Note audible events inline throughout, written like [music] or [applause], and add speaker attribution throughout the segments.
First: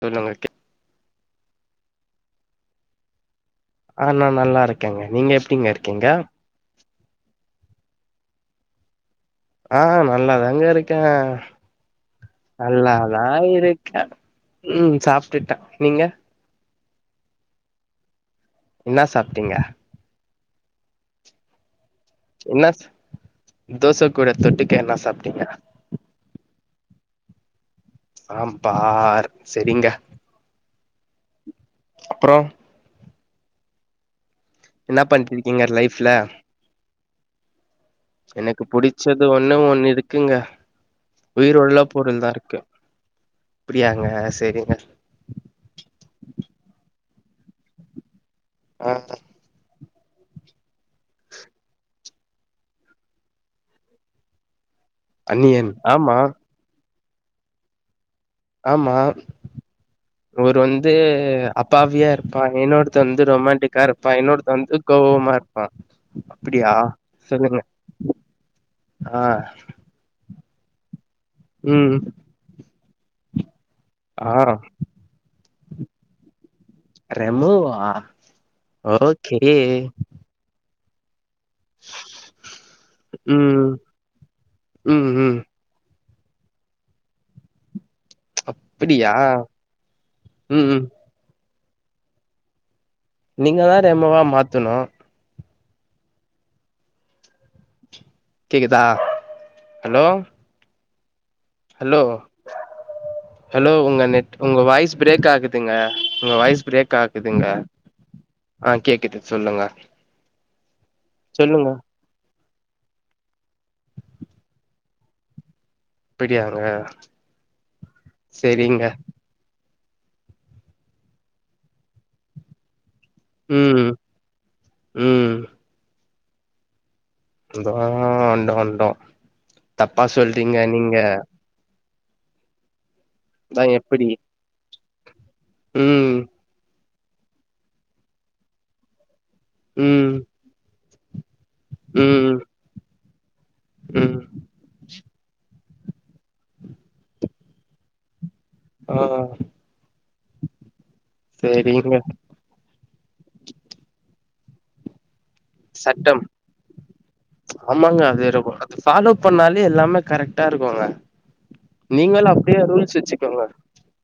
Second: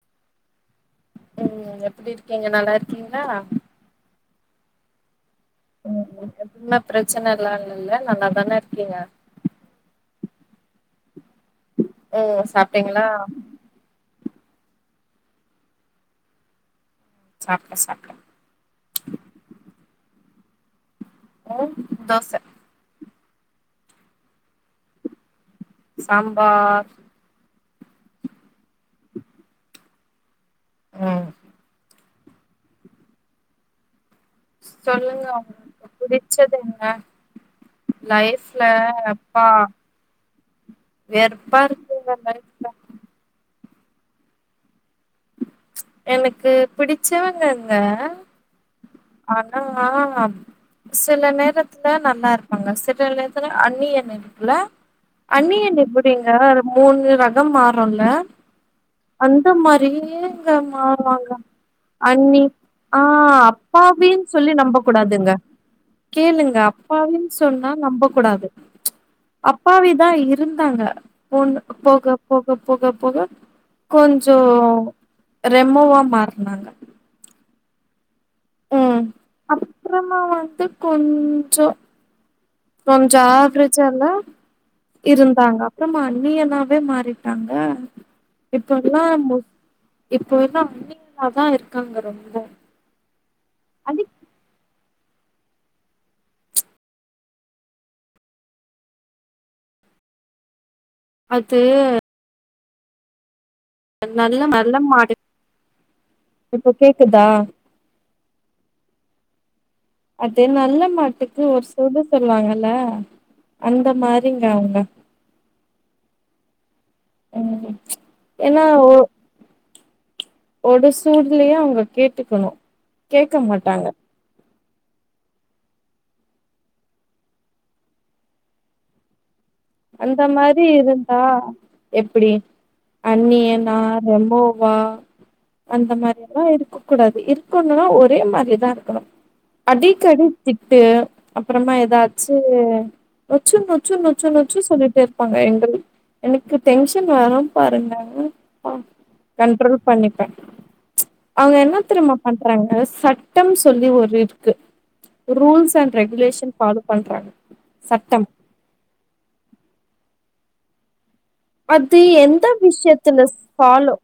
Speaker 1: சரி நா வைக்கே
Speaker 2: உம் எப்டி இருக்கீங்க நல்லா இருக்கீங்களா
Speaker 1: ஆ நா நல்லா இருக்கேங்க நீங்க எப்டிங்க இருக்கீங்க
Speaker 2: எப்பவுமே பிரச்சனை இல்லாமல்ல இல்ல நா நல்லா தா இருக்கேங்க
Speaker 1: ஆ நல்லாதாங்க இருக்கே
Speaker 2: ம் சாப்ட்டீங்களா
Speaker 1: நல்லாதா இரு க்க உம் சாப்ட்டுட்டே நீங்க
Speaker 2: சாப்ட சாப்ட
Speaker 1: என்னா சாப்டிங்க
Speaker 2: உம் தோச
Speaker 1: என்ன தோச கூட தொட்டுக்கு என்ன சாப்ட்டீங்க
Speaker 2: சாம்பார்
Speaker 1: சாம்பார் செரிங்க
Speaker 2: உம்
Speaker 1: அப்புறோ என்ன
Speaker 2: சொல்லுங்க
Speaker 1: பண்ட்ருக்கீங்க
Speaker 2: உங்களுக்கு
Speaker 1: லைஃப்ல
Speaker 2: புடிச்சது என்ன
Speaker 1: எனக்கு
Speaker 2: லைஃப்ல
Speaker 1: புடிச்சது
Speaker 2: அப்பா
Speaker 1: ஒண்ணே ஒண்ணு இருக்குங்க
Speaker 2: வெறுப்பா
Speaker 1: உயர் உள்ள
Speaker 2: இருக்குங்க
Speaker 1: பொருள் தா இருக்கு
Speaker 2: லைஃப்ல
Speaker 1: அப்டியாங்க செரிங்க
Speaker 2: எனக்கு புடிச்சவங்கங்க
Speaker 1: ஆ
Speaker 2: ஆனா நா அப் சில நேரத்துல நல்லா இருப்பாங்க சில நேரத்துல அன்னி எண்ண இருக்குல அண்ணி
Speaker 1: அன்னியன்
Speaker 2: அண்ணி
Speaker 1: ஆமா
Speaker 2: எப்டிங்க மூணு ரகம் மாறுல்ல
Speaker 1: ஆமா
Speaker 2: அந்த மாதிரியேங்க
Speaker 1: ஒரு வந்து
Speaker 2: மாறுவாங்க
Speaker 1: அப்பாவியா இருப்பா
Speaker 2: அண்ணி
Speaker 1: இன்னொருத்த
Speaker 2: ஆ
Speaker 1: வந்து ரொமான்டிக்கா இருப்பா
Speaker 2: அப்பாவின்னு
Speaker 1: இன்னொருத்த
Speaker 2: சொல்லி நம்ப
Speaker 1: வந்து
Speaker 2: கூடாதுங்க
Speaker 1: கோவமா இருப்பா
Speaker 2: கேளுங்க
Speaker 1: அப்டியா
Speaker 2: அப்பாவின்னு
Speaker 1: சொல்லுங்க
Speaker 2: சொன்னா நம்ப கூடாது
Speaker 1: ஆ
Speaker 2: அப் அப்பாவிதா இருந்தாங்க பொண்ண
Speaker 1: ம்
Speaker 2: போக போக போக போக
Speaker 1: ஆ
Speaker 2: கொஞ்சோ ரெமோவா மாறுனாங்க
Speaker 1: ரெமோவா
Speaker 2: ம்
Speaker 1: ஓகே
Speaker 2: அப்புறமா வந்து கொஞ் சோ கொஞ்சம்
Speaker 1: ம்
Speaker 2: ஆவரேஜாதா
Speaker 1: ம் ம்
Speaker 2: இருந்தாங்க சுத்தமா அண்ணியணாவே மாறிட்டாங்க இப்ப
Speaker 1: அப்டியா
Speaker 2: எல்லாம் மோஸ் இப்ப
Speaker 1: ம்
Speaker 2: எல்லாம்
Speaker 1: ம்
Speaker 2: கண்ணிங்காதான் இருக்காங்க ரொம்போ
Speaker 1: நீங்க தா ரெமோவா மாத்தணு கேக்குதா ஹலோ
Speaker 2: அது
Speaker 1: ஹலோ ஹலோ உங்க நெட்
Speaker 2: நல்ல
Speaker 1: உங்க
Speaker 2: நல்ல
Speaker 1: வாய்ஸ்
Speaker 2: மாடு
Speaker 1: பிரேக் ஆகுதுங்க உங்க வாய்ஸ்
Speaker 2: இப்போ
Speaker 1: பிரேக்
Speaker 2: கேக்குதா
Speaker 1: ஆகுதுங்க ஆ கேக்குது சொல்லுங்க
Speaker 2: அது நல்ல மாட்டுக்கு ஒரு
Speaker 1: சொல்லுங்க
Speaker 2: சூடூணு சொல்லுவாங்கல அந்த மாரிங்க அவங்க
Speaker 1: ப்பிடியாங்க
Speaker 2: ம் ச்சு ஏன்னா ஓ ஒரு சூட்லையே அவங்க கேட்டுக்கணும் கேட்க மாட்டாங்க
Speaker 1: ம் ம் இந்த வாரோ அங்க வந்தோ
Speaker 2: அந்த மாரி இருந்தா எப்டி
Speaker 1: அதா
Speaker 2: அன்னியனா
Speaker 1: எப்டி
Speaker 2: ரெமோவா அந்த
Speaker 1: ம்
Speaker 2: மாரிலா இருக்கு இருக்க கூடாது இருக்கனுனா ஒரே மாதிரிதா இருக்கணு
Speaker 1: ம்
Speaker 2: அடிக்கடி திட்டு அப்பறமா
Speaker 1: ம்
Speaker 2: ஏதாச்சு நொச்சு நொச்சு
Speaker 1: ம்
Speaker 2: நொச்சு நொச் [unintelligible] சொல்லிட்டு இருப்பாங்க எங்கள எனக்கு டென்ஷன் வரும் பாருங்க
Speaker 1: ஆமாங்க
Speaker 2: உம் ட்ரூ பண்ணிப்பே அவுங்க என்ன
Speaker 1: சேரிங்க
Speaker 2: தெரியுமா பன்றாங்க சட்டம் சொல்லி ஒரு இருக்கு ரூல்ஸ் அண்ட்
Speaker 1: சட்டம்
Speaker 2: ரெகுலேஷன் ஃபாலோ பண்றாங்க
Speaker 1: ஆமாங்க
Speaker 2: சட்டம்
Speaker 1: அது ரொம்ப ஃபாலோ பண்ணாலே எல்லாமே கரெக்ட்டா இருக்குங்க
Speaker 2: அது
Speaker 1: நீங்களு
Speaker 2: எந்த
Speaker 1: அப்டியே ரூல்ஸ்
Speaker 2: விஷயத்துல
Speaker 1: வச்சுக்கோங்க
Speaker 2: ஃபாலோ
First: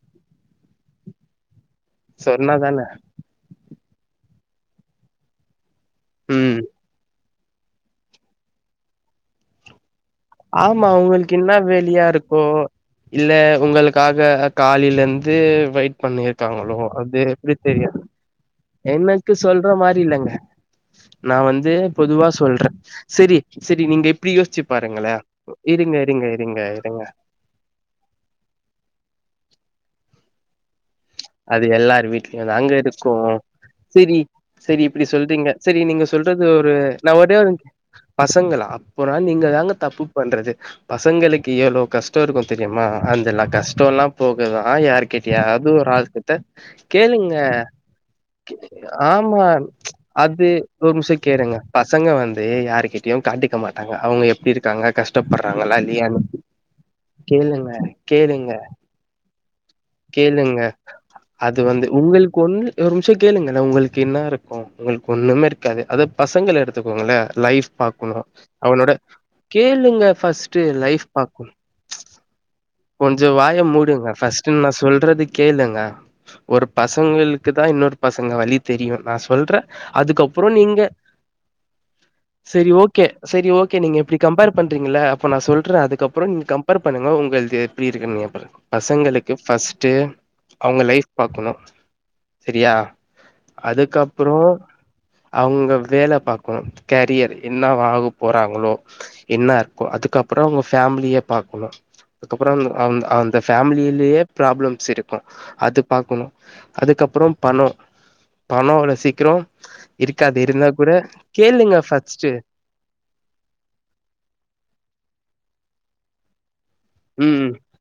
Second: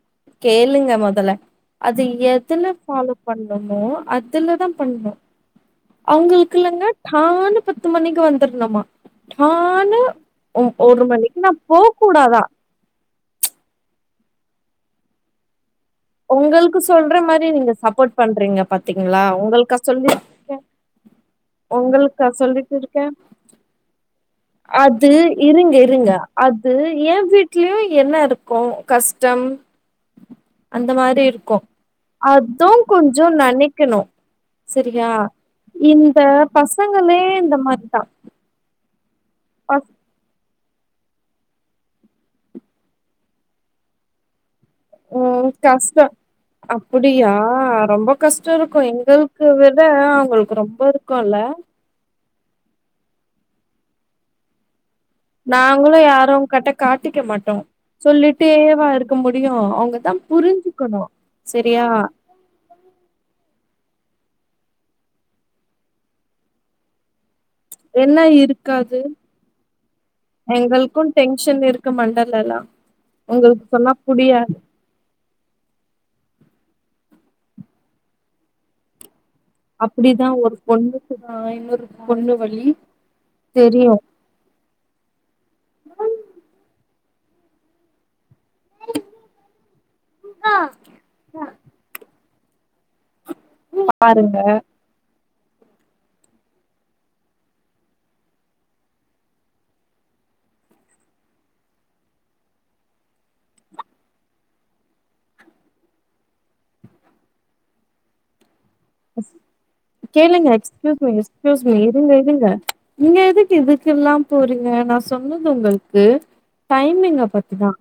Speaker 2: கேளுங்க முதல்ல அது எதுல
Speaker 1: சொன்னாதான
Speaker 2: ஃபாலோ பண்ணமோ அதுல தான் பண்ணணும் அவங்களுக்கு
Speaker 1: ம்
Speaker 2: இல்லங்க டானு பத்து மணிக்கு வந்துடனமா
Speaker 1: ஆமா அவங்களுக்கு எண்ணா வேலையா
Speaker 2: கூடாதா
Speaker 1: இருக்கோ இல்ல உங்களுக்காக காலைல இருந்து வெய்ட் பண்ணிருக்காங்களோ
Speaker 2: உங்களுக்கு சொல்ற
Speaker 1: அது
Speaker 2: மாரி
Speaker 1: எப்டி
Speaker 2: நீங்க
Speaker 1: தெரியு
Speaker 2: சப்போர்ட் பண்றீங்க பாத்தீங்களா
Speaker 1: எனக்கு சொல்ற
Speaker 2: உங்களுக்கா
Speaker 1: மாரி
Speaker 2: சொல்லி
Speaker 1: இல்லங்க
Speaker 2: இருக்கேன்,
Speaker 1: நா வந்து
Speaker 2: உங்களுக்கா
Speaker 1: பொதுவா சொல்றே
Speaker 2: சொல்லிட்டு இருக்கே
Speaker 1: செரி செரி நீங்க இப்டி யோசிச்சு
Speaker 2: அது
Speaker 1: பாருங்களே
Speaker 2: இருங்க இருங்க அது ஏன் உங்க வீட்லையு என்ன இருக்கு கஷ்டம் அந்த மாரி இருக்கு
Speaker 1: அது எல்லாரு வீட்லையு தாங்க
Speaker 2: அது
Speaker 1: இருக்கு
Speaker 2: கொஞ்சோ நெனைக்கணு
Speaker 1: சேரி செரி இப்டி
Speaker 2: சரியா
Speaker 1: சொல்றீங்க செரி நீங்க
Speaker 2: இந்த
Speaker 1: சொல்றது ஒரு நா
Speaker 2: பசங்களே
Speaker 1: ஒரே ஒரு
Speaker 2: இந்த மாரிதா
Speaker 1: பசங்களா போரா நீங்க தாங்க
Speaker 2: பஸ்
Speaker 1: தப்பு பண்றது பசங்களுக்கு எவ்ளோ கஷ்டோ இருக்கு தெரியுமா அந்தெல்லா கஷ்டயெல்லா போகலா யாரு
Speaker 2: ம்
Speaker 1: கிட்டயாவது ஒரு
Speaker 2: கஷ்டோ
Speaker 1: ஆள் தா
Speaker 2: அப்புடியா
Speaker 1: கேளுங்க
Speaker 2: ரொம்ப கஷ்டோ
Speaker 1: கே
Speaker 2: இருக்கு
Speaker 1: ஆமா
Speaker 2: எங்களுக்கு விட
Speaker 1: ச்சு அது
Speaker 2: அவங்களுக்கு ரொம்ப
Speaker 1: ஒரு நிமிசோ
Speaker 2: இருக்குல்ல
Speaker 1: கேளுங்க பசங்க வந்து யாருக்கிட்டயும் காட்டிக்க மாட்டாங்க அவுங்க எப்டி இருக்
Speaker 2: நாங்களும் யாரும் கிட்ட காட்டிக்க மாட்டோம்
Speaker 1: கேளுங்க கேளுங்க
Speaker 2: சொல்லிட்டேவா இருக்க முடியும் அவங்க தான்
Speaker 1: கேளுங்க
Speaker 2: புரிஞ்சுக்கணும்
Speaker 1: அது வந்து உங்களுக்கு கொன்று ஒரு நிமிஷம் கேளுங்க உங்களுக்கு என்ன இருக்கும் உங்களுக்கு ஒன்றுமே இருக்காது அதது பசங்களை எடுத்துக்கோங்களே லைஃப்
Speaker 2: என்ன
Speaker 1: பார்க்கணும் அவனோட
Speaker 2: இருக்காது
Speaker 1: கேளுங்க ஃர்ஸ்ட்
Speaker 2: எங்களுக்கு
Speaker 1: லைஃப் பார்க
Speaker 2: டென்ஷன் இருக்கு மண்டலல்லா
Speaker 1: கொஞ்சம் வாய
Speaker 2: உங்களுக்கு சொன்னா
Speaker 1: மூடுங்க ஃபஸ்ட்டு
Speaker 2: புரியாது
Speaker 1: சொல்றது கேளுங்க ஒரு பசங்களுக்கு தான் இன்னொரு பசங்க வலி தெரியும் நான் சொல்றேன்
Speaker 2: அப்டிதா
Speaker 1: அதுக்கப்புறம்
Speaker 2: ஒரு
Speaker 1: நீங்க
Speaker 2: பொண்ணுக்குதா இன்னொரு பொண்ணு வலி
Speaker 1: சரி ஓகே சரி ஓகே
Speaker 2: தெரியு
Speaker 1: நீங்க எப்படி கம்பேர் பண்ணுறீங்கள அப்போ நான் சொல்றேன் அதுக்கப்புறம் நீங்கள் கம்பேர் பண்ணு உளுக்கு எப்படி இருக்குன்னுனுறேன் பசங்களுக்கு பர்ஸ்ட் அவங்க லைஃப் பாக்கணும் சரியா
Speaker 2: பாருங்க
Speaker 1: அதுக்கப்றம் அவங்க வேலை பார்க்கணும் கரியர் என்ன ஆக போறாங்களோ என்ன இருக்கும் அதுக்கப்றம் அவங்க ஃபேமிலியே பாக்கணும் அதுக்கப்றம் அந்த அந்த ஃபேமிலியிலயே ப்ராப்ளம்ஸ் இருக்கும் அது பாக்கணும் அதுக்கப்புறம் பணம் பணம் சீக்கிரம் இருக்காது
Speaker 2: கேளுங்க
Speaker 1: இருந்தா கூட
Speaker 2: எக்ஸயூஸ் எக்ஸயூஸ்
Speaker 1: கேளுங்க
Speaker 2: இருங்க
Speaker 1: ஃபர்ஸ்ட்டு
Speaker 2: இருதுங்க நீங்க எதுக்கு இதுக்குல்லாம் போறீங்க நான் சொன்னது உங்களுக்கு டைமிங்க
Speaker 1: ம்
Speaker 2: பத்திதான்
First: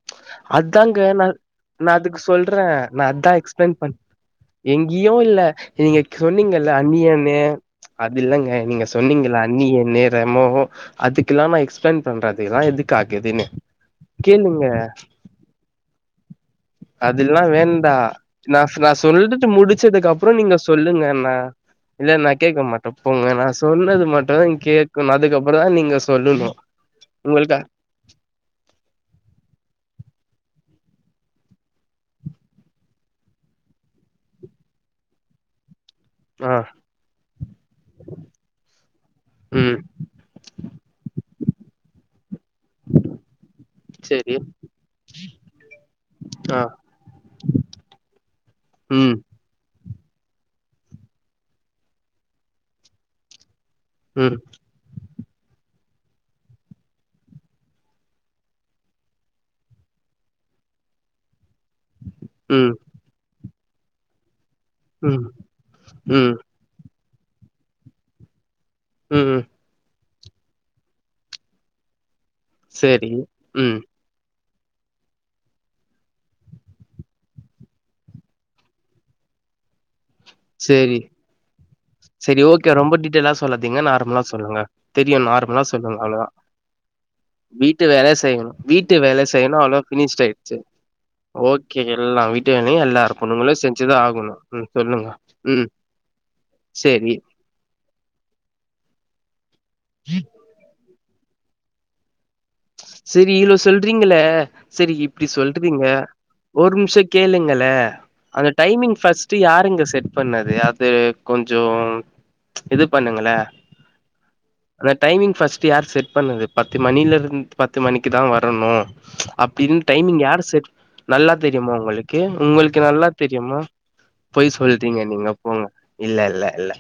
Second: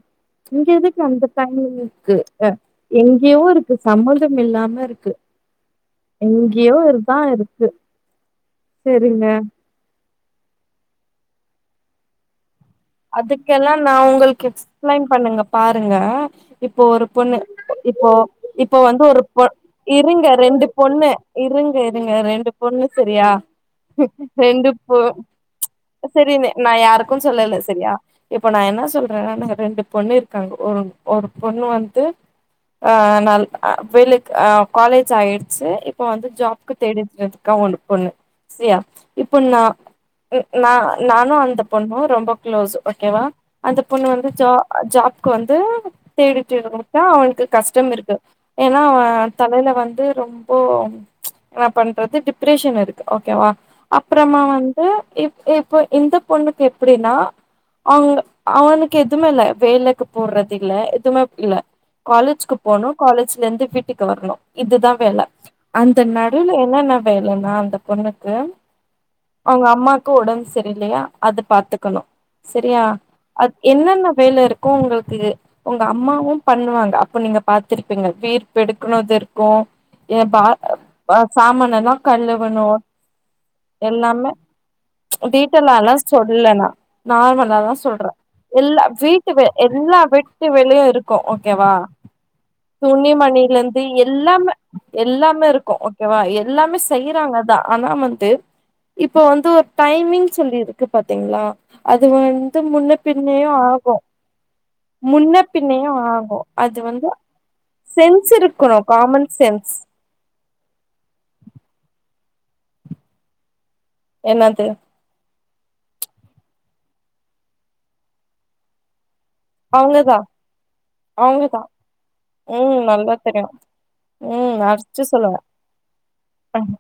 Speaker 2: இங்க
Speaker 1: அதாங்க
Speaker 2: எதுக்கு
Speaker 1: நா
Speaker 2: அந்த டைம்
Speaker 1: நா அதுக்கு
Speaker 2: இருக்குஹ
Speaker 1: சொல்றேன் நா அதான்
Speaker 2: எங்கேயோ இருக்கு
Speaker 1: எக்ஸ்பிளைன் பண்
Speaker 2: சம்பதம் இல்லாம இருக்கு
Speaker 1: எங்கேயும் இல்ல நீங்க சொன்னீங்கல்ல
Speaker 2: எங்கேயோ
Speaker 1: அன்னி
Speaker 2: இதா
Speaker 1: எண்ணு
Speaker 2: இருக்கு
Speaker 1: அது இல்லங்க நீங்க
Speaker 2: சரிங்க
Speaker 1: சொன்னீங்க அன்னி எண்ணு ரெமோ அதுக்கெல்லாம் நான் எக்ஸ்பிளைன் பண்றது எல்லாம் எதுக்கு ஆக்குதுன்னு
Speaker 2: நான் உங்களுக்கு எக்ஸ்பிளைன் பண்ணுங்க பாருங்க இப்போ ஒரு பொண்ணு
Speaker 1: அதெல்லா வேண்டா
Speaker 2: இப்போ
Speaker 1: நா
Speaker 2: இப்ப
Speaker 1: நா
Speaker 2: வந்து ஒரு பொ
Speaker 1: சொல்லிட்டு முடிச்சதுக்கு
Speaker 2: இருங்க
Speaker 1: அப்புறோ நீங்க
Speaker 2: ரெண்டு பொண்ணு
Speaker 1: சொல்லுங்கண்ணா
Speaker 2: இருங்க
Speaker 1: இல்ல
Speaker 2: இருங்க
Speaker 1: நா
Speaker 2: ரெண்டு
Speaker 1: கேட்க
Speaker 2: பொண்ணு
Speaker 1: மாட்டே
Speaker 2: சரியா
Speaker 1: போங்க நா சொன்னது மட்டுதா
Speaker 2: ரெண்டு
Speaker 1: கேட்கணு அதுக்கப்புறோ தா நீங்க
Speaker 2: சரி
Speaker 1: சொல்லணு
Speaker 2: நான் யாருக்கும் சொல்லல
Speaker 1: உங்களுக்கா
Speaker 2: சரியா இப்ப நான் என்ன சொல்றேன்ன ரெண்டு பொண்ணு இருக்காங்க ஒரு ஒரு பொண்ணு வந்து ஆ ந வெுக்கு காலேஜ் ஆயிடுச்சு இப்ப வந்து
Speaker 1: ஆ
Speaker 2: ஜாப்கு தேடிதுக்க ஒண்ணு பொண்ணு சரியா இப்ப நான்
Speaker 1: ம்
Speaker 2: ந நானும் அந்த பொண்ணும் ரொம்ப க்ளோஸ் ஓகேவா அந்த பொண்ணு வந்து
Speaker 1: செரி
Speaker 2: ஜ ஜாப்கு வந்து தேடிட்டு
Speaker 1: ஆ
Speaker 2: இருா அவனுக்கு கஷ்டம் இருக்கு ஏனா
Speaker 1: ம்
Speaker 2: தலையில வந்து ரொம்போ என்ன பண்றது டிப்ரெஷன் இருக்கு ஓகேவா
Speaker 1: ம்
Speaker 2: அப்புறமா வந்து இப் இப்போ இந்த பொண்ணுக்கு எப்டின்னா அவங்க அவனுக்கு எதுவுமே இல்ல வேலைக்கு போறது இல்ல எதுமே இல்ல காலேஜ்கு
Speaker 1: ம்
Speaker 2: போணு காலேஜ்ல இருந்து வீட்டுக்கு வரணு இதுதா வேல
Speaker 1: ம்
Speaker 2: அந்த
Speaker 1: ம்
Speaker 2: நடுல என்னன்ன வேலனா அந்த பொண்ணுக்கு
Speaker 1: ம்
Speaker 2: அவங்க அம்மாவுக்கு உடம்பு சரியில் இல்லையா அதது பாார்த்துக்கணும் சரியா
Speaker 1: செரி
Speaker 2: அது
Speaker 1: ம்
Speaker 2: என்னென்ன வேலை இருக்கும் உங்களுக்கு உங்க அம்மாவும் பண்ணுவாங்க அப்ப நீங்க பாத்துிருப்பீங்க வீ்ப்ப எடுக்கணது இருக்கும் பா
Speaker 1: செரி
Speaker 2: சாமனைல்லாம்
Speaker 1: செரி ஓகே
Speaker 2: கழுவணும்
Speaker 1: ரொம்ப டீட்டெயலா சொல்லாதீங்க நார்மலா
Speaker 2: எல்லாமே
Speaker 1: சொல்லுங்க தெரியு நார்மலா
Speaker 2: டீடைலால்லா
Speaker 1: சொல்லுங்க அவ்ளோதா
Speaker 2: சொல்லனா நார்மலா தா
Speaker 1: வீட்டு
Speaker 2: சொல்ற
Speaker 1: வேல செய்யணு
Speaker 2: எல்லா
Speaker 1: வேல
Speaker 2: வீட்டு வே
Speaker 1: செய்யணு அவ்ளோ
Speaker 2: எல்லா
Speaker 1: ஃபினிஷ்ட்
Speaker 2: வீட்டு
Speaker 1: ஆயிடுச்சு
Speaker 2: வேயு இருக் இருக்கு ஓகேவா
Speaker 1: ஓகே எல்லா வீட்டு வேலையு எல்லா
Speaker 2: துணி
Speaker 1: பொண்ணுங்களு
Speaker 2: மணில இருந்து
Speaker 1: செஞ்சுதா ஆகணு
Speaker 2: எல்லாமே
Speaker 1: ம் சொல்லுங்க
Speaker 2: எல்லாம் மே
Speaker 1: ம்
Speaker 2: இருக்கு ஓகேவா எல்லாமே
Speaker 1: செரி
Speaker 2: செய்யறாங்க தா ஆனா வந்து இப்ப வந்து ஒரு டைமிங் சொல்லிருக்கு பாத்திங்களா அது வந்
Speaker 1: சேரி இவ்ளோ சொல்றீங்களே செரி இப்டி
Speaker 2: முன்ன
Speaker 1: சொல்றிங்க
Speaker 2: பின்னயு ஆகு
Speaker 1: ஒரு
Speaker 2: அது
Speaker 1: நிமிஷோ
Speaker 2: வந்து
Speaker 1: கேளுங்களே
Speaker 2: சென்ஸ்
Speaker 1: அந்த
Speaker 2: இருக்கணு
Speaker 1: டைமிங்
Speaker 2: காமன்
Speaker 1: ஃபர்ஸ்ட்
Speaker 2: சென்ஸ்
Speaker 1: யாருங்க செட் பண்ணது அது கொஞ்சோ இது பண்ணுங்களே
Speaker 2: என்னாது
Speaker 1: வ டைமிங் ஃபர்ஸ்ட் யார் செட் பண்ணது பத்து மணிலருந் பத்து மணிக்கு தா வரணு அப் பின்
Speaker 2: அவங்கதா
Speaker 1: டைமிங் யாரு செட் நல்லா
Speaker 2: அவங்கதா
Speaker 1: தெரியுமா உங்களுக்கு
Speaker 2: ம்
Speaker 1: உங்களுக்கு நல்லா
Speaker 2: தெரியு
Speaker 1: தெரியுமா பொய்
Speaker 2: ம்
Speaker 1: சொல்றீங்க
Speaker 2: அடிச்சு
Speaker 1: நீங்க
Speaker 2: சொல்லுவ
Speaker 1: போங்கோ இல்ல இல்ல இல்ல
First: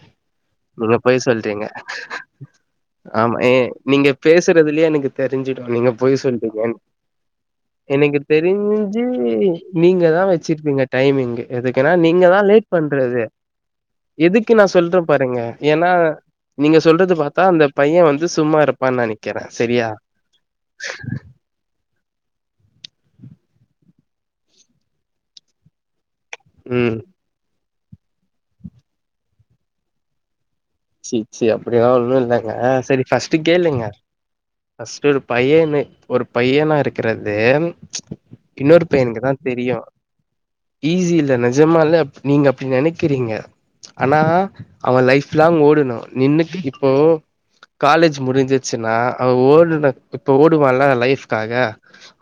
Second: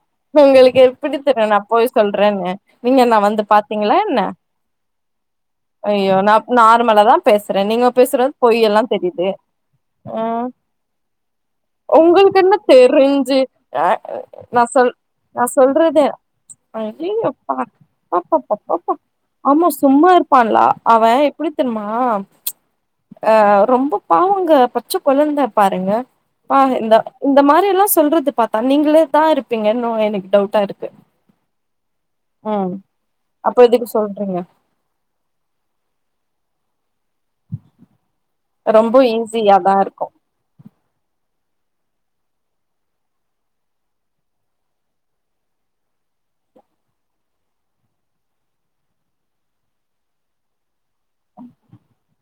Speaker 2: உங்களுக்கு
Speaker 1: நீங்க
Speaker 2: எப்டி
Speaker 1: பொய்
Speaker 2: தெரியு நா
Speaker 1: சொல்றீங்க
Speaker 2: போய் சொல்றேன்னு நீங்க என்ன
Speaker 1: ஆமா
Speaker 2: வந்து
Speaker 1: ஏ
Speaker 2: பாத்தீங்களா
Speaker 1: நீங்க
Speaker 2: என்ன
Speaker 1: பேசுறதுலயே எனக்கு தெரிஞ்சிடு நீங்க
Speaker 2: ஐயோ
Speaker 1: பொய்
Speaker 2: நா
Speaker 1: சொல்றீங்கன்னு
Speaker 2: நார்மலா தா பேசுறே நீங்க
Speaker 1: எனக்கு
Speaker 2: பேசுறது பொய் எல்லா
Speaker 1: தெரிஞ்சி
Speaker 2: தெரியுது
Speaker 1: நீங்க
Speaker 2: ஆ
Speaker 1: தா வெச்சிருப்பீங்க டைமிங் எதுக்குன்னா நீங்கதா
Speaker 2: உங்களுக்கு என்ன
Speaker 1: லேட் ட் பண்றது
Speaker 2: தெரிஞ்சு ஆ
Speaker 1: எதுக்கு நா
Speaker 2: சொல்
Speaker 1: சொல்றே பாருங்க
Speaker 2: நா
Speaker 1: ஏனா
Speaker 2: சொல்றது
Speaker 1: நீங்க சொல்றது பாத்தா
Speaker 2: அய்யயப்பா
Speaker 1: அந்த பையே வந்து சும்மா இருப்பா நெனைக்கிறே செரியா
Speaker 2: பண்லா அவே எப்டி தெரிமா அ ரொம்ப பாவங்க பச்ச கொழந்த பாருங்க பா இந்த
Speaker 1: ம்.
Speaker 2: இந்த மாரில்லா சொல்றத பாத்தா நீங்களே தா இருப்பீங்கன்னு எனக்கு டவுட்டா இரு
Speaker 1: சி சி அப்டிலா ஒன்னு இல்லங்க செரி ஃபர்ஸ்ட்டு
Speaker 2: அப்ப
Speaker 1: கேளுங்க
Speaker 2: எதுக்கு சொல்றீங்க
Speaker 1: ஃபர்ஸ்ட்டு ஒரு பையனே ஒரு பையனா இருக்கறது இன்னொரு
Speaker 2: ரொம்ப
Speaker 1: பையனுக்குதா
Speaker 2: ஈஸியாதா
Speaker 1: தெரியு
Speaker 2: இருக்கு
Speaker 1: ஈஸி இல்ல நெஜமாலே நீங்க அப்டி நெனைக்கிறீங்க ஆனா அவே லைஃப் லாங் ஓடுனு நின்னுக்கு இப்போ காலேஜ் முடிஞ்சிச்சுன்னா அவே ஓடுனோ இப்ப ஓடுவால்ல லைஃப்காக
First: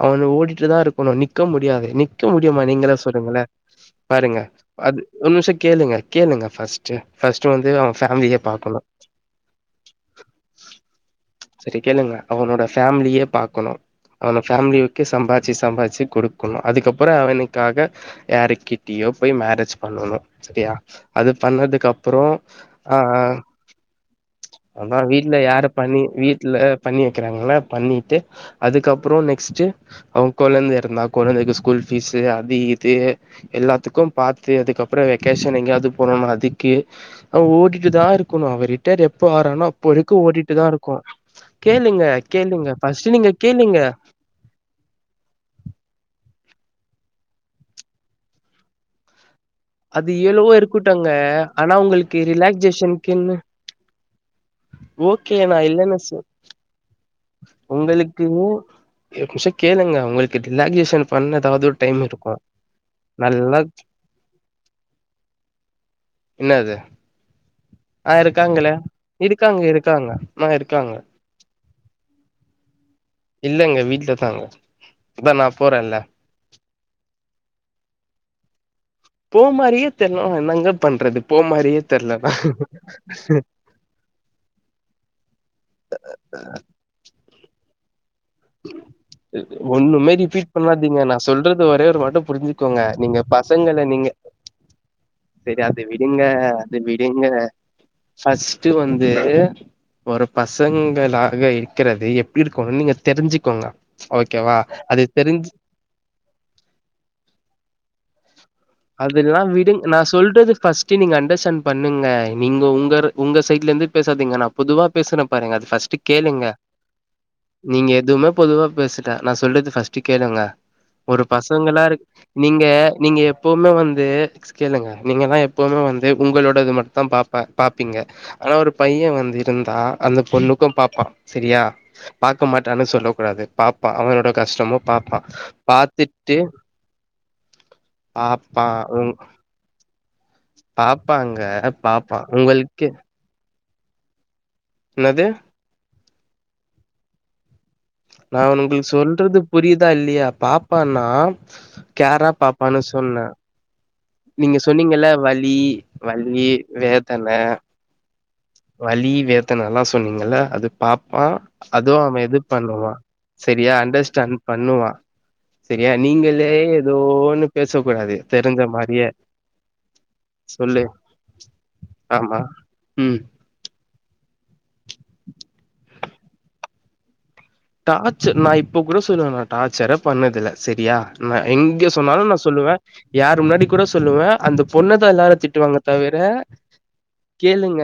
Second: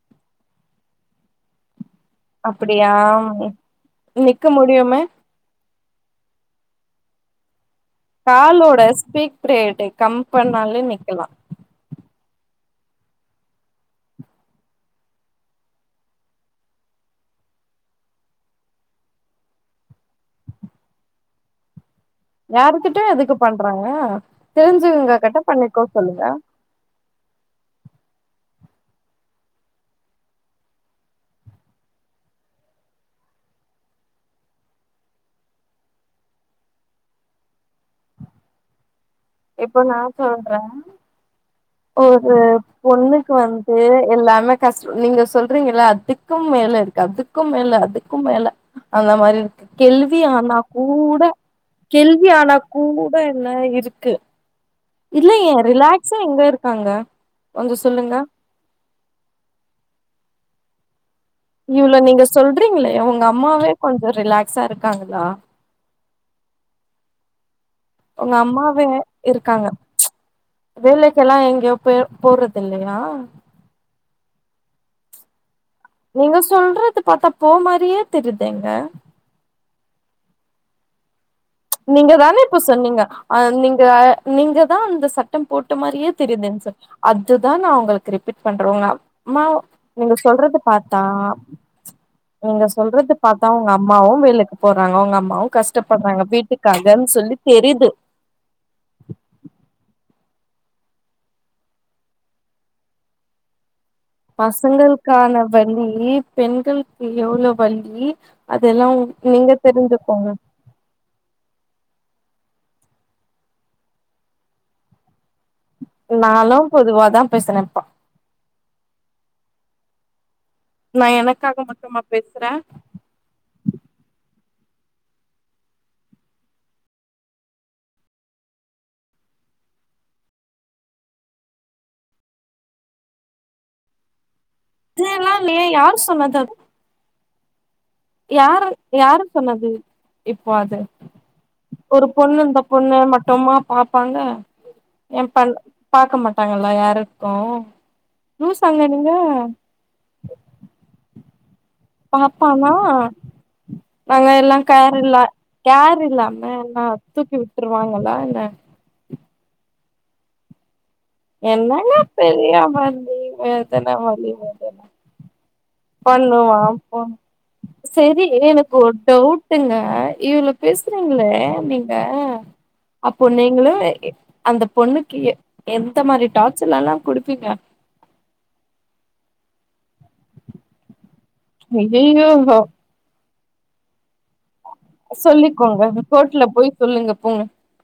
Speaker 1: அவே வந்து ஓடிட்டு தா இருக்கணு நிக்க முடியாது நிக் க்க முடியுமா
Speaker 2: அப்டியா
Speaker 1: நீங்களே சொல்லுங்களே பாருங்க
Speaker 2: நிக்க
Speaker 1: அது
Speaker 2: முடியுமே
Speaker 1: ஒரு நிமிஷோ கேளுங்க கேளுங்க ஃபஸ்ட்டு ஃபஸ்டு வந்து அவே
Speaker 2: காலோட ஸ்பீக் பிரேட்டு கம்பண்னாலயே நிக்கலா
Speaker 1: செரி கேளுங்க அவனோட ஃபேமிலிய பாக்கணு அவன ஃபேமிலிவுக்கு சம்பாதிச்சு சம்பாச்சு குடுக்கணு அதுக்கப்புறோ அவனுக்காக யாருக்கிட்டயோ போய் மேரேஜ் பண்ணணு செரியா அது பண்ணதுக்கு அப்றோ ஆ
Speaker 2: யாருகிட்ட
Speaker 1: ஆ
Speaker 2: எதுக்கு பண்றாங்க
Speaker 1: அதா
Speaker 2: தெரிஞ்சவங்க
Speaker 1: வீட்ல
Speaker 2: கிட்ட
Speaker 1: யார
Speaker 2: பண்ணிக்கோ
Speaker 1: பண்ணி
Speaker 2: சொல்லுங்க
Speaker 1: வீட்ல பண்ணி வெக்கிறாங்களா பண்ணிட்டு அதுக்கப்புறோ நெக்ஸ்ட்டு அவே கொழந்த இருந்தா அவே கொழந்தைக்கு ஸ்கூல் ஃபீஸு அது இது எல்லாத்துக்கு பாத்து அதுக்கப்புறோ வெக்கேஷன் எங்கேயாது போனம்னா அதுக்கு அவே ஓடி ட்டு தா இருக்கணு அவே ரிட்டேர் எப்ப ஆரானோ
Speaker 2: இப்போ
Speaker 1: அப்போ
Speaker 2: நா
Speaker 1: வரைக்கு ஓடிட்டு
Speaker 2: சொல்றே
Speaker 1: தா இருக்கு கேளுங்க
Speaker 2: ஒரு
Speaker 1: கேளுங்க ஃபர்ஸ்ட் நீங்க
Speaker 2: பொண்ணுக்கு வந்து
Speaker 1: கேளுங்க
Speaker 2: எல்லாமே கஷ் நீங்க சொல்றீங்கள அதுக்கும் மேல இருக்கு அதுக்கும் மேல அதுக்கும் மேல அந்த மாரி இரு க்கு
Speaker 1: அது
Speaker 2: கெழ்வி
Speaker 1: எவ்ளவோ
Speaker 2: ஆனா
Speaker 1: இருக்கட்டுங்க
Speaker 2: கூட
Speaker 1: ஆனா உங்களுக்கு
Speaker 2: கெழ்வி ஆனா கூட
Speaker 1: ரிலாக்சேஷனுக்குன்னு
Speaker 2: என்ன இருக்கு
Speaker 1: ஓகே
Speaker 2: இல்லயே
Speaker 1: நா இல்லன்னு சொ
Speaker 2: ரிலாக்ஸா எங்க இருக்காங்க கொஞ்சோ சொல்லுங்க
Speaker 1: ஏக் நிம்ஷோ கேளுங்க அவுங்களுக்கு ரிலாகேஷன் பண்ண ஏதாவது ஒரு
Speaker 2: இவ்ளோ
Speaker 1: டைம்
Speaker 2: நீங்க
Speaker 1: இருக்கு
Speaker 2: சொல்றீங்களே உங்க
Speaker 1: நல்லா
Speaker 2: அம்மாவே கொஞ்சோ ரிலாக்ஸா இருக்காங்களா
Speaker 1: என்னாது ஆ
Speaker 2: உங்க
Speaker 1: இருக்காங்கள
Speaker 2: அம்மாவே
Speaker 1: இருக்காங்க இருக்காங்க மா இருக்காங்க
Speaker 2: க்கல்லா எங்க போ போறதில்லயா
Speaker 1: இல்லங்க வீட்ல தாங்க இதா நான் போறேல்ல
Speaker 2: நீங்க சொல்றது பாத்தா போ மாரியே தெரியுதேங்க
Speaker 1: போ மாரியே தெருணா என்னங்க பண்றது போ மாதிரி
Speaker 2: நீங்க தான இப்போ சொன்னீங்க ஆ னுங்க நீங்க தா அந்த சட்டம் போட்ட மாரியே தெரிதுங்க சார் அதுதான் நா உங்களுக்கு ரிபிட் பண்றோங்க மா
Speaker 1: ஒண்ணுமே
Speaker 2: நீங்க
Speaker 1: ரிப்பீட்
Speaker 2: சொல்றத பாத்தா
Speaker 1: பண்ணாதீங்க நா சொல்றது ஒரே ஒரு வாட்ட
Speaker 2: நீங்க
Speaker 1: புரிஞ்சுக்கோங்க
Speaker 2: சொல்றத
Speaker 1: நீங்க
Speaker 2: பாத்தா உங்க
Speaker 1: பசங்கள நீங்க
Speaker 2: அம்மாவும் வேலைக்கு போறாங்க உங்க அம்மாவும்
Speaker 1: செரி அது விடுங்க
Speaker 2: கஷ்டபடுறாங்க வீட்டுக்க
Speaker 1: விடுங்க ஃபஸ்ட்டு வந்து ஒரு பசங்களா தான் இருக்கிறது எப்படி கொழந்த தெரிஞ்சுகோங்க
Speaker 2: பசங்களுகான வலி பெண்கள் கு எவ்வளவு வலி அதெல்லா
Speaker 1: அதெல்லாம்
Speaker 2: நீங்க
Speaker 1: விடுங் நான்
Speaker 2: தெரிஞ்சுக்கோங்க
Speaker 1: சொல்றது ஃபஸ் துங்க அண்டர்ஸ்டாண்ட் பண்ணுங்க நீங்க உங்க உங்க சைட்ல இருந்து பேசாதீங்க நா பொதுவா பேசுன பாருங்க அதை ஃபஸ்ட் கேளுங்க
Speaker 2: நாலா பொதுவாதா பேசுறேன்ப்பா
Speaker 1: நீங்க இதுமே பொதுவா பேசிட்ட நான் சொல்றது ஃபஸ்ட் கேளுங்க
Speaker 2: நா
Speaker 1: ஒரு
Speaker 2: எனக்காக
Speaker 1: பசங்கனா
Speaker 2: மட்டுமா
Speaker 1: இருக்
Speaker 2: பேசுறே
Speaker 1: நீங்க நீங்க எப் எப்பவுமே வந்து ஃபஸ்டு கேளுங்க நீங்கல்லா எப்பவுமே வந்து உங்களோடது மட்டும் தா பாப்ப பாப்பீங்க ஆனா ஒரு பையன் வந்து இருந்தா அந்த பொண்ணுக்கு பாப்பா சரியா பாக்க மாட்டானு சொல்ல கூடாது பாப்பான் அவனோட கஷ்டமும் பாப்பான்
Speaker 2: இதெல்லா இல்லையே யாரு
Speaker 1: பாத்துட்டு
Speaker 2: சொன்னது
Speaker 1: பாப்பா
Speaker 2: யாரு
Speaker 1: உ
Speaker 2: யாரு சொன்னது? இப்ப அது
Speaker 1: பாப்பாங்க
Speaker 2: ஒரு
Speaker 1: பாப்பா
Speaker 2: பொண்ணு இந்த
Speaker 1: உங்களுக்கு
Speaker 2: பெண்ணாமா போமா பாப்பாங்க
Speaker 1: என்னது
Speaker 2: என் பண் பாக்க மாட்டாங்கல யாருக்கு
Speaker 1: நான்
Speaker 2: லூசாங்க
Speaker 1: உன்களுக்கு
Speaker 2: நீங்க
Speaker 1: சொல்றது புரிதா இல்லையா பாப்பானா கேரா
Speaker 2: பாப்பானா
Speaker 1: பாப்பானு சொன்னேன்
Speaker 2: நாங்க எல்லாம் கேர்லா
Speaker 1: வலி
Speaker 2: கேர் இல்லாம
Speaker 1: வலி
Speaker 2: எல்லா
Speaker 1: வேதன
Speaker 2: தூக்கி விட்ருவாங்களா என்ன
Speaker 1: வலி வேதனை எல்லா சொன்னீகல்ல அது பாப்பான்
Speaker 2: என்னங்க
Speaker 1: அதுவும் அவன் இது
Speaker 2: பெரிய
Speaker 1: பண்ணுவான்
Speaker 2: வலி
Speaker 1: சரியா
Speaker 2: வேதன வலி
Speaker 1: அண்டர்ஸ்டாண்ட் பண்ணுவா சரியா நீங்களே
Speaker 2: பண்ணுவா பொண்ணு
Speaker 1: ஏதோனு பேச கூடாது தெரிஞ்ச மாதிரியே
Speaker 2: ங்க இவ்ளோ பேசுறீங்களே நீங்க
Speaker 1: ஆமா ம்
Speaker 2: அப்ப நீங்களும் அந்த பொண்ணுக்கு எ எந்த மாரி டார்சர்லா குடுபீங்க
Speaker 1: டார்சர் நா இப்ப கூட சொல்லுவ நான் டார்சரே பண்ணதுல்ல சரியா நான் எங்க
Speaker 2: ஐயையோ
Speaker 1: சொன்னாலும் நான் சொல்லுவேன் யார் முன்னாடி கூட சொல்லுவே அந்த பொண்ண தான் எல்லாரு திட்டுவாங்க
Speaker 2: சொல்லிக்கோங்க
Speaker 1: தவர
Speaker 2: கோர்ட்ல போய் சொல்லுங்க போங்க
Speaker 1: கேளுங்க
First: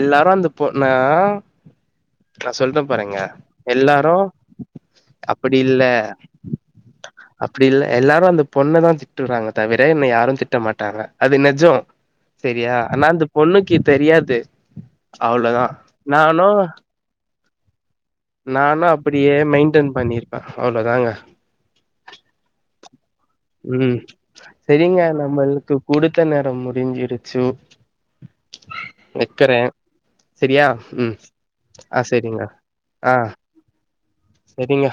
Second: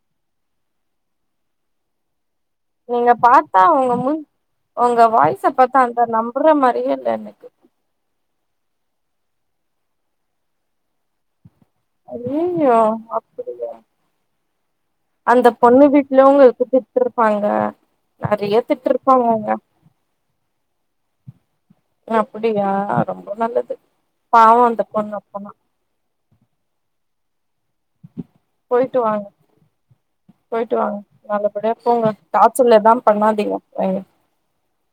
Speaker 1: எல்லாரும் அந்த போண்ணா நான் சொல்ற
Speaker 2: நீங்க
Speaker 1: பாருங்க
Speaker 2: பாத்தா உங்க
Speaker 1: எல்லா
Speaker 2: உங்க வாய்ஸை பாத்தா அந்த நம்பற மாரியே இல்ல எனக்கு
Speaker 1: அப்படில்லை எல்லாரும் அந்த பொண்ண தான் திட்டுறாங்க தவிர என்ன யாரும் திட்ட மாட்டாங்க அது நேஜம் சரியா
Speaker 2: ஐயையோ
Speaker 1: ஆனா அந்த
Speaker 2: அப்டி
Speaker 1: பொண்ணிக்கி தெரியாது
Speaker 2: அந்த
Speaker 1: அவ்ளோதா
Speaker 2: பொண்ணு வீட்டுல
Speaker 1: நானு
Speaker 2: உங்களுக்கு கூப்ருப்பாங்க
Speaker 1: நானும் அப்படியே மெயின்டன் பண்ணிருப்ப அவளோ தாங்க
Speaker 2: அப்படியா ரொம்ப நல்லது
Speaker 1: ம்
Speaker 2: பாவம் அந்த
Speaker 1: செரிங்க
Speaker 2: பொண்ணு அப்பனா
Speaker 1: நம்மளுக்கு குடுத்த நேரம் முடிஞ்சிடுச்சு
Speaker 2: போயிட்டு வாங்
Speaker 1: செரியா
Speaker 2: போயிடு வாங்
Speaker 1: ம்
Speaker 2: நல்லபடியா
Speaker 1: ஆ
Speaker 2: போங்க
Speaker 1: செரிங்க
Speaker 2: டார்சர்ல்லா பண்ணாதீங்க என்
Speaker 1: சரிங்க